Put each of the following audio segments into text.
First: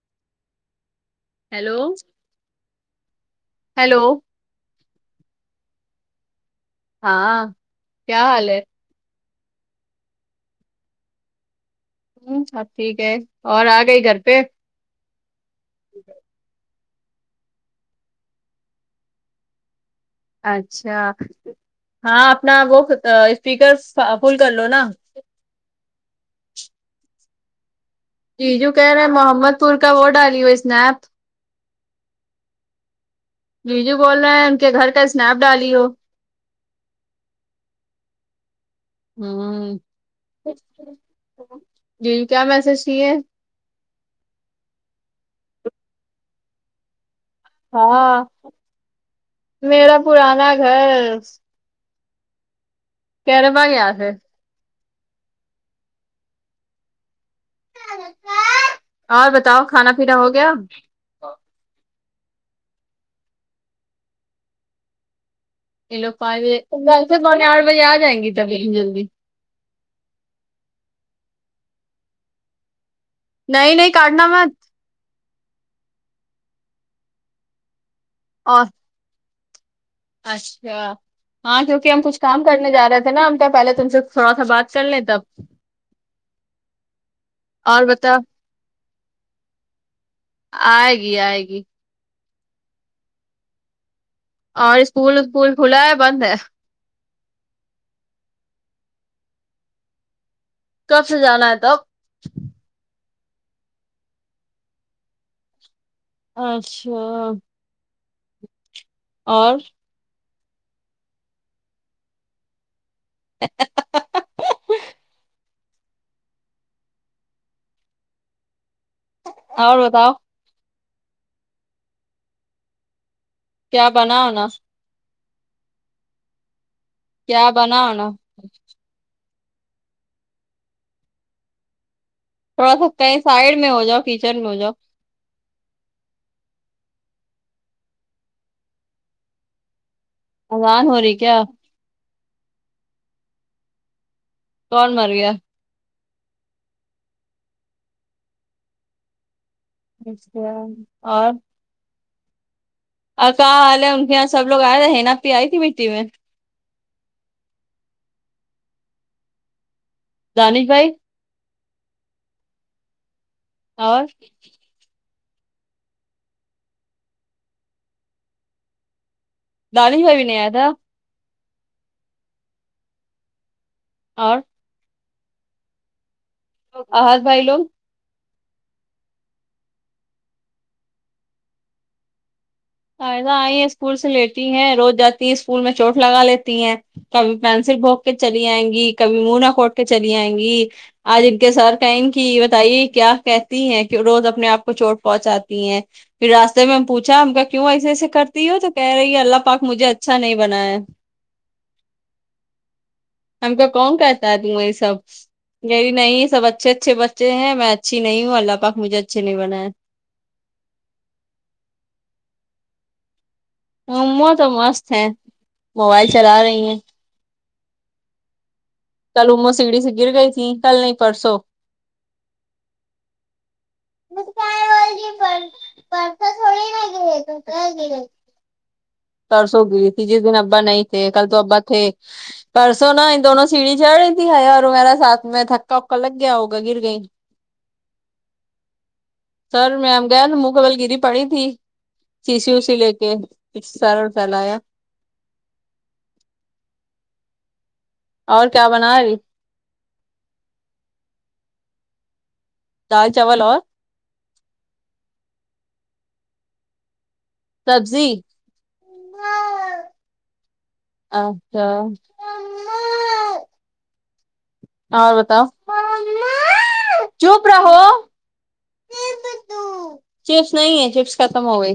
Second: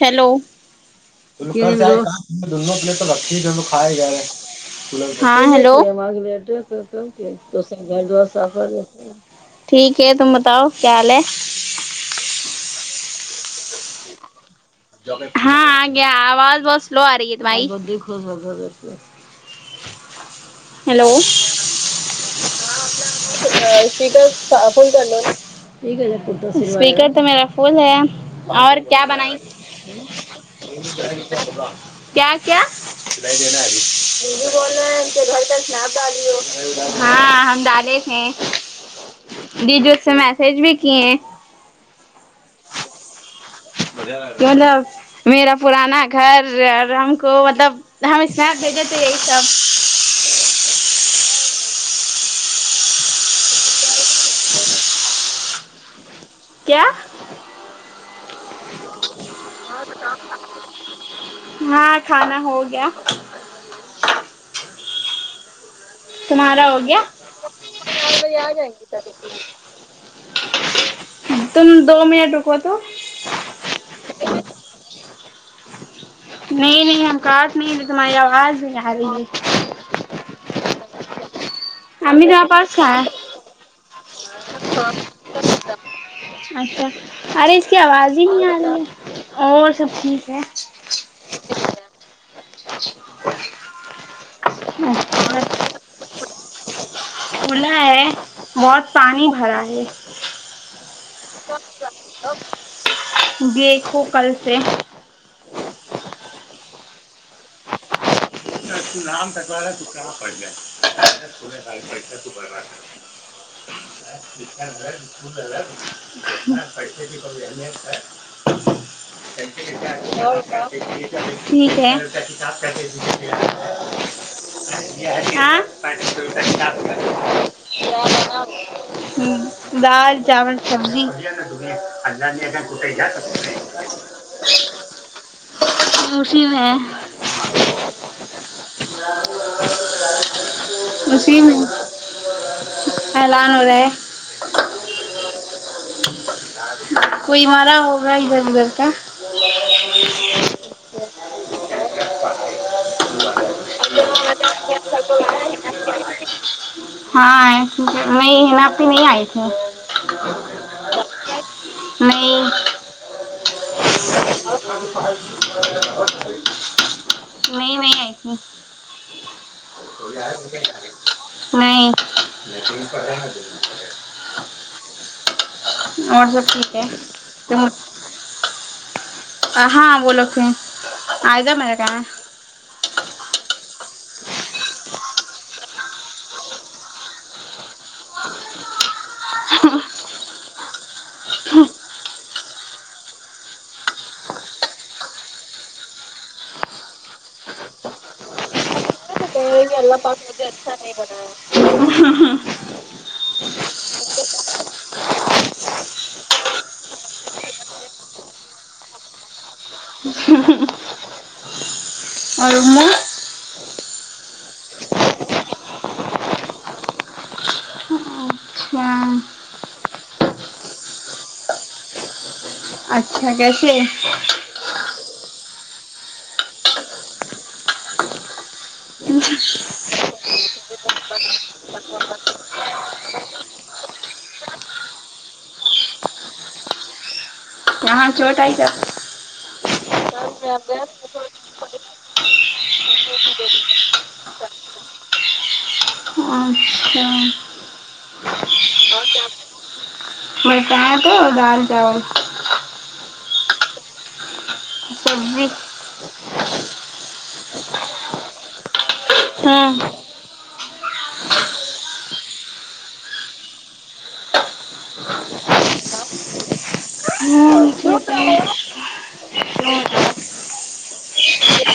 Hello hello دونوں plate تو رکھی ت کھے ہیلو جا رہا ہے ہاں ہیلو ہاں کیا حال ہے [unintelligible] ٹھیک ہے تم بتاؤ کیا حال ہے ہوں سب ٹھیک ہے اور آ گئی گھر پہ ہاں آ گیا آواز بہت سلو آ رہی ہے تمہاری اچھا ہیلو ہاں اپنا وہ اسپیکر فل کر لو نا ہلو اسپیکر تو میرا فل ہے جی جو اور کہہ رہے کیا ہیں بنائی محمد پور کا وہ ڈالی ہوئی اسنیپ کیا کیا بول رہے ہیں جیجو ان کے بول گھر رہے کا ہیں ان کے گھر کا ڈالی ہو اسنیپ ڈالی ہو ہاں ہم ڈالے تھے ججو اس سے میسج بھی کیے ججو کیا میسج کیے مطلب میرا پرانا گھر اور رم کو مطلب ہم ہاں اسنیپ بھیجے تھے یہی سب میرا پرانا گھر تیرا بھا یاد ہے کیا اور بتاؤ کھانا پینا ہو گیا ہاں کھانا ہو گیا یہ لوگ پا لے تمہارا ہو گیا کل سے پونے آٹھ بجے آ چار جائیں گی بجے آ تبھی جائیں گی جلدی تب تم دو منٹ رکو تو نہیں نہیں کاٹنا مت نہیں نہیں ہم کاٹ نہیں تھے تمہاری آواز اور بھی نہیں آ ہے اچھا ہاں جو کہ ہم کچھ امی کام تمہارے کرنے پاس جا رہے کہاں ہے تھے نا ہم کیا پہلے تم سے تھوڑا سا بات کر لیں تب اچھا ارے اس کی اور بتا آواز ہی نہیں آ رہی ہے اور سب ٹھیک ہے آئے گی آئے گی اور اسکول اچھا پول کھلا ہے بند ہے کھلا ہے بہت پانی بھرا ہے کب سے جانا ہے تو دیکھو کل سے اچھا [inaudible] [inaudible] [inaudible] اور اور بتاؤ ٹھیک ہے کیا بناو نا ہاں [unintelligible] ہ کیا بنا ہونا دال چاول سبزی تھوڑا سا کہیں سائڈ میں ہو جاؤ کچن میں ہو جاؤ [unintelligible] اذان ہو رہی جی کیا اعلان ہو رہا ہے کون مر گیا کوئی مارا ہو گا ادھر ادھر کا اشتہار اور اورکا حال ہے ان کے یہاں سب لوگ آئے تھے حینا آپی آئی کی مٹی میں ہاں آئے نہیں حینا آپی نہیں آئی تھی دانش بھائی نہیں [inaudible] اور نہیں نہیں آئی تھی دانش بھائی بھی نہیں آیا تھا [inaudible] نہیں اور اور سب ٹھیک ہے احد بھائی تم لوگ ہاں وہ لوگ ہیں آئزہ میرے کہاں آئزہ آئی ہے اسکول سے لیٹی ہیں روز جاتی ہے اسکول میں چوٹ لگا لیتی ہیں کبھی پنسل بھوگ کے چلی آئیں گی کبھی منا کوٹ کے چلی آئیں گی آج انکے سر کہیں کی یہ بتائیے کیا کہ تی ہیں روز اپنے آپ کو چوٹ پہنچاتی ہیں پھر راستے میں ہم پوچھا ہم کا کیوں ایسے ایسے کرتی ہے تو کہہ رہی ہے اللہ پاک کہ مجھے اللہ اچھا پاک نہیں مجھے بنایا اچھا ہے۔ نہیں بنایا ہم کو کون کرتا ہے دنیا یہ سچ نہیں نہیں سب اچھے اچھے بچے ہیں میں اچھی نہیں ہوں اللہ پاک مجھے اچھے نہیں بنائے ہاں اور اومما امواہ تو مست ہے موبائل چلا رہی ہیں اچھا کل اموا سیڑی سے گر گئی تھی کل نہیں پرسو اچھا کیسی ہے میں بولرھی ہوں کل پرسو تھوڑی گںی تھی میں تو کل گںی تھی پرسوں گںی تھی جس دن ابا نہیں تھے کل تو ابا تھے پرسوں نہ ان دونوں سیڑھی چڑھ رہی تھی حیا اور عمرہ ساتھ میں دھکا وکا لگ گیا ہوگا گر گئی یہاں چھوٹ آئی کیا سر میںم گیا تو منہ کے بل گری پڑی تھی چیشی اوسی لے کے کچھ سر سہلایا ہاں اچھا اور کیا بناںی میرے کن تو دال چاول دال چاول اور سبزی سبزی ہاں اچھا اور بتاؤ ممما چپ رہو ہاں ٹھیک ہے چپس دو چپس نہیں ہے چپس ختم ہو گئی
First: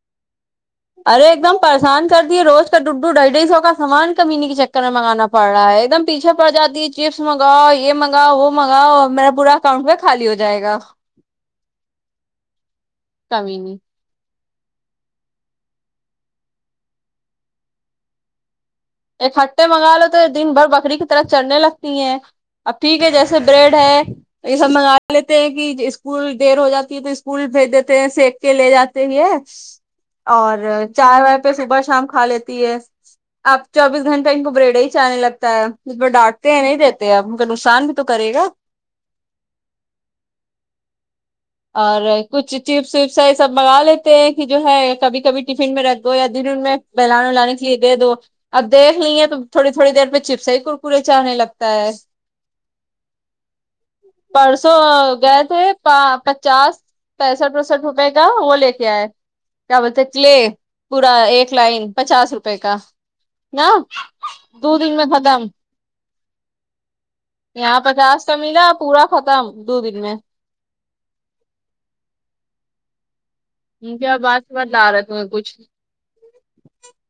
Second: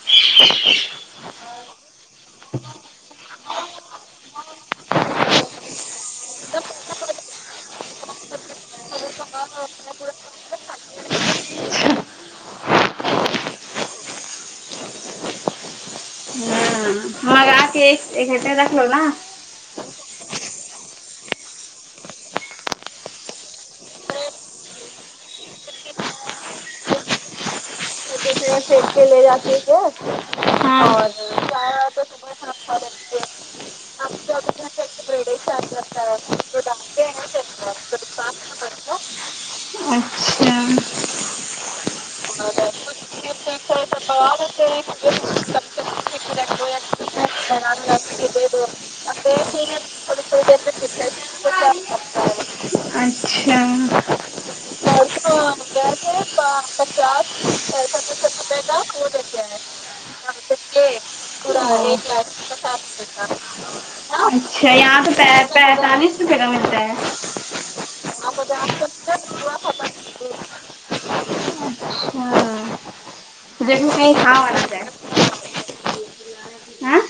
[unintelligible] ارے ایک دم پریشان کر دیے روز کا ڈڈو ڈھائی ڈھائی سو کا سامان کمینی کے چکر میں منگانا پڑ رہا ہے ایک دم پیچھے پڑ جاتی چپس منگاؤ یہ منگاؤ وہ منگاؤ اب میں پورا اکاؤنٹ میں خالی ہو جائے گا کمینی ہاں یار اوکے ایک گھنٹا رکھلو نہ اکھٹھے منگا لو تو دن بھر بکری کی طرح چرنے لگتی ہیں اب ٹھیک ہے جیسے بریڈ ہے یہ سب منگا لیتے ہیں کہ اسکول دیر ہو جاتی ہے تو اسکول بھیج دیتے ہیں سیک کے لے پھینک کے جاتے لے سے ہے جاتی ہے اور چاے واے پہ صبح شام کھا لیتی ہے اب چوبیس ہم گھنٹہ ان کو بریڈا ہیچ آنے لگتا ہے ساتھ جس رکھتا پر ڈانٹتے جو ہیں نہیں دیتے ڈالتے ہیں اب ان کا نقصان بھی تو کرے گا نا چ اچھا اور کچھ اچھا چپس وپس یہ سب منگا لیتے ہیں پچاس کہ جو ہے کبھی کبھی ٹفن میں رکھ دو یا دن ان میں بلان و لانانی کیلیے دے دو اب دیکھ لیے تو تھوڑی تھوڑی دیر پہ چپس ہی کرکرے چاہنے لگتا ہے پرسو گئے تھے پچاس پینسٹھ ستر وسٹھ روپئے کا وہ روپے لے کا کے آئے وہ دیتے ہیں کیا بولتے کلے پورا ایک لائن پچاس روپئے کا نہ اچھا یہاں تو پے پینتالیس روپے کا ملتا ہے یہاں پچاس کا ملا پورا ختم اچھا دو دن میں دیکھو ان کی کہیں آ کھا بس ب والا جائے ڈا رہت [unintelligible] اور کچھ ہاں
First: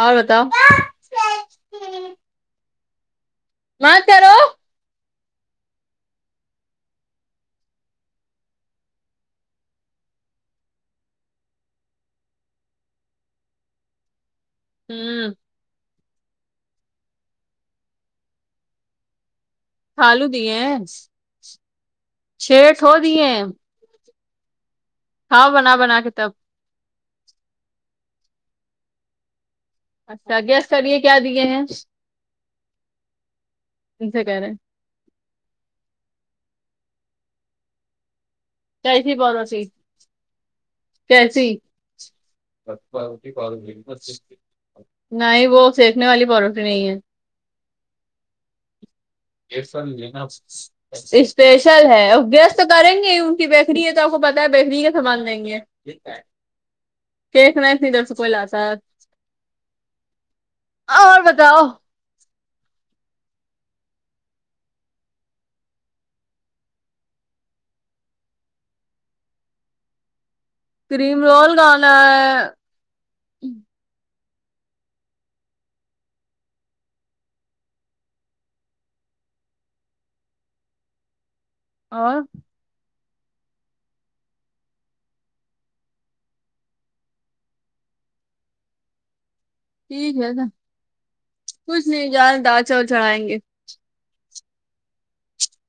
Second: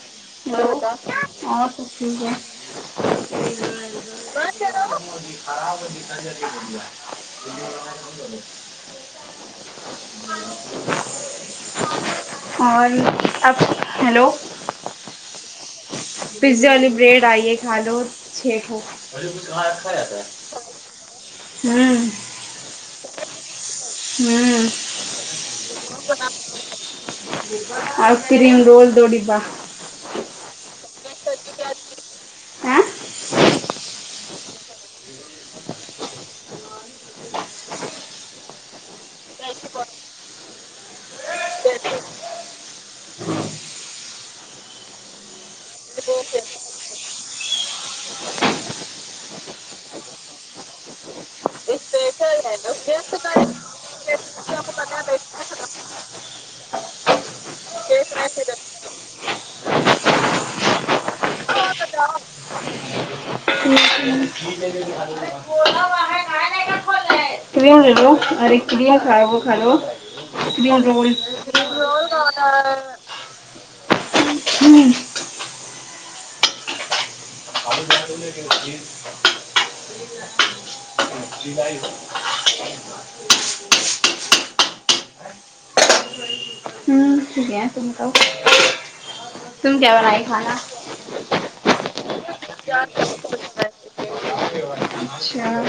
اور بتاؤ اک ہے [unintelligible] مت کرو اور اب [unintelligible] ہوں پیزا والی بریڈ آئیے کھا لو چھ آلو دیے ہیں ہوں چھ ٹھو دیے ہیں ہوں کھاؤ بنا بنا کے تب آ یسکریم رول دوڈبا اچھا گیسٹ کریے کیا دیے ہیں ہاں ان سے کہ رہے تھ ہی بن سی [unintelligible] کیسی نہیں وہ سیکنے والی پروٹھی نہیں ہے یہ فن لین [unintelligible] اسپیشل ہے اور گیسٹ تو کریں گے ہی ان کی بیکری ہے تو آپ کو پتا ہے بیکری کا سامان دیں گے کیک نہیں ندر سکئی ل ح [unintelligible] اور بتاؤ گ ن کیا ف ہے [unintelligible] للو اور ک لی خراب خاالو [unintelligible] یے رول مجھ رول کہانا ہے آب بے کہ ج بائی [unintelligible] اور ج سمتاؤ [unintelligible] تم کیا ٹھیک بنائی ہے نا کھانا کچھ نہیں جا دال چاول چڑھائیں گے اچھا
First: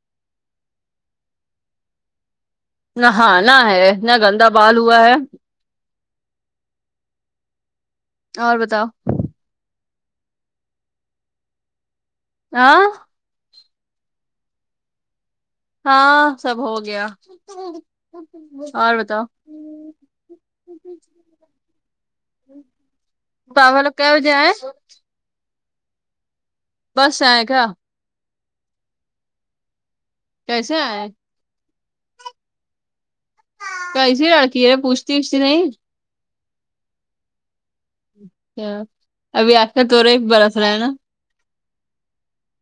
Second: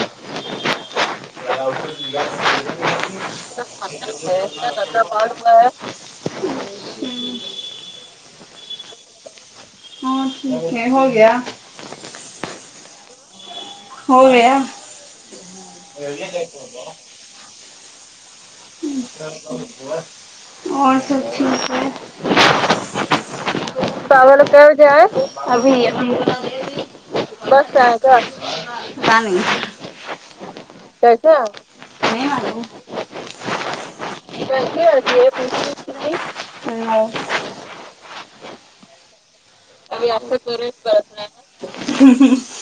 نہانا ہے اتنا گندا پند بال ہوا ندا ہے پال پ [unintelligible] ہمم اور بتاؤ ہاں ہو گیا ہاں ہوگیا ہاں سب ہو گیا اور بتاؤ اور سب ٹھیک ہے پاپا لوگ کے بجے آئے بس سے آئے کیا کیسے آئے [unintelligible] [unintelligible] کیسی لڑکی ہے پوچھتی وچھتی نہیں [unintelligible] ابھی آپ کا تور ابھی ایک آپ کو برس رہا ترنت ہے نا [inaudible]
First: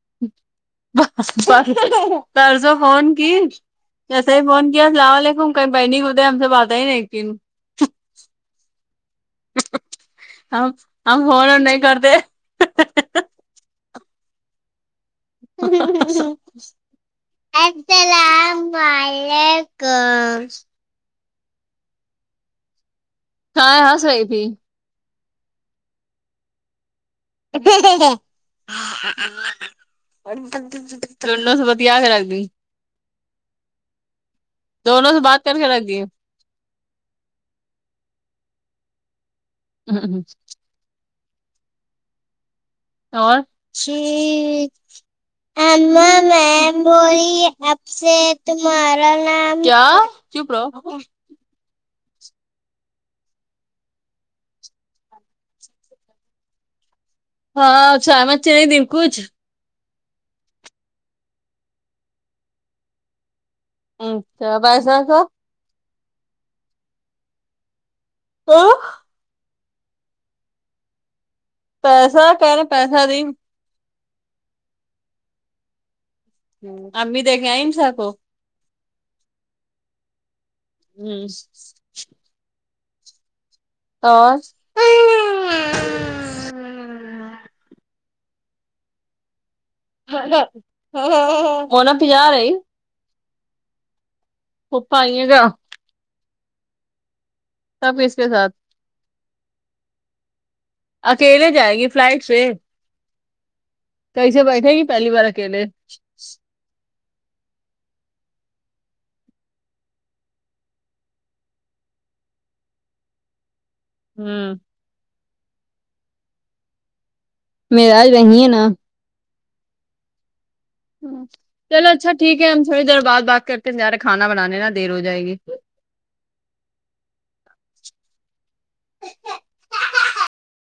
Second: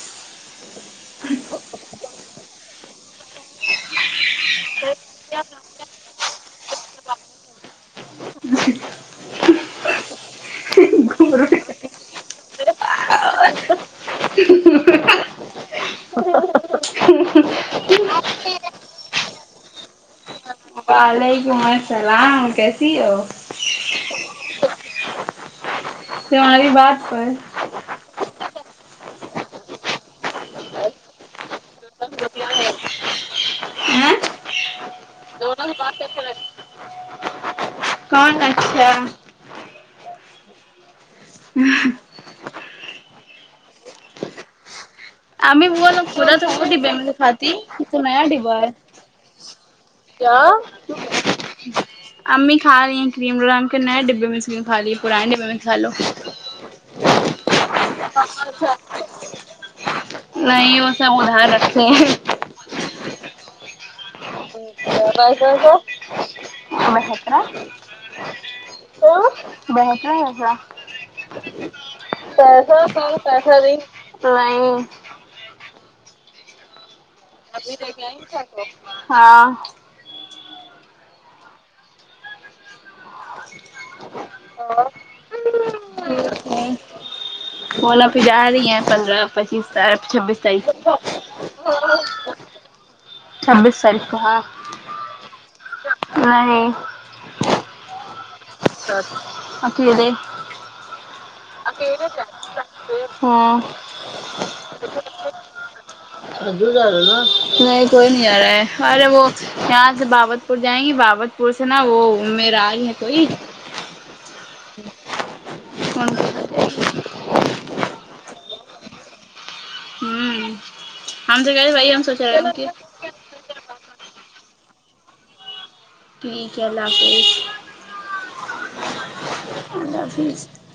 پرسو فون کی کیسے ہی فون کیا السلام علیکم کہیں بہن خدا ہم سے بات آئی نہیں کن ہم ہم فون وون گھبرو نہیں کرتے [unintelligible] [inaudible] [inaudible] السلام علیکم وعلیکم السلام کیسی ہو کاہے ہس رہی تھی تمہاری بات پر [unintelligible] دیا کے رکھ دی ہاں دونوں سے بات کر کے رکھ دی کون اچھا [unintelligible] اور شییی امی وہ اما لوگ پورا تو وہ میم ڈبے میں بولی دکھاتی اب یہ تو سے نیا ڈبا ہے تمہارا نام کیا کیا چپ رہو [unintelligible] امی کھاری آ کریم نئے ڈبے میں سے کھا رہی پرانے ڈبے میں سے کھا لو [unintelligible] نہیں وہ سب ادھر رکھتے ہیں امچا [unintelligible] آہ بہتا ایسا کہہ رہے پیسہ سہ دی پیسہ نہیں [unintelligible] امی دیکھیں ہاں امم [inaudible] اور اور آپ جا رہی ہیں پندرہ پچیس تا چھبیس تاریخ مونا پجا رہی چھبیس تاریخ کو ہاں پپا آیے گا نہیں تب اس کے ساتھ اکیلے اکیلے جائیں گی اکیلے فلائٹ جا سے ہاں کیسے بیٹھے گی پہلی بار اکیلے نہیں کوئی نہیں آ رہا ہے ارے وہ یہاں سے باگت پور جائیں گی باگت پور سے نا وہ میر را ائے ہے تو ہی ہوں [unintelligible] میرل [unintelligible] وہی ہے نا ہوں ہمم چلو اچھا ٹھیک ہے ہم تھوڑی دیر بعد بات کرتے ہم جارے کھانا بنانے نا دیر ہو جائے گی ٹھیک ہے اللہ حافظ اللہ حافظ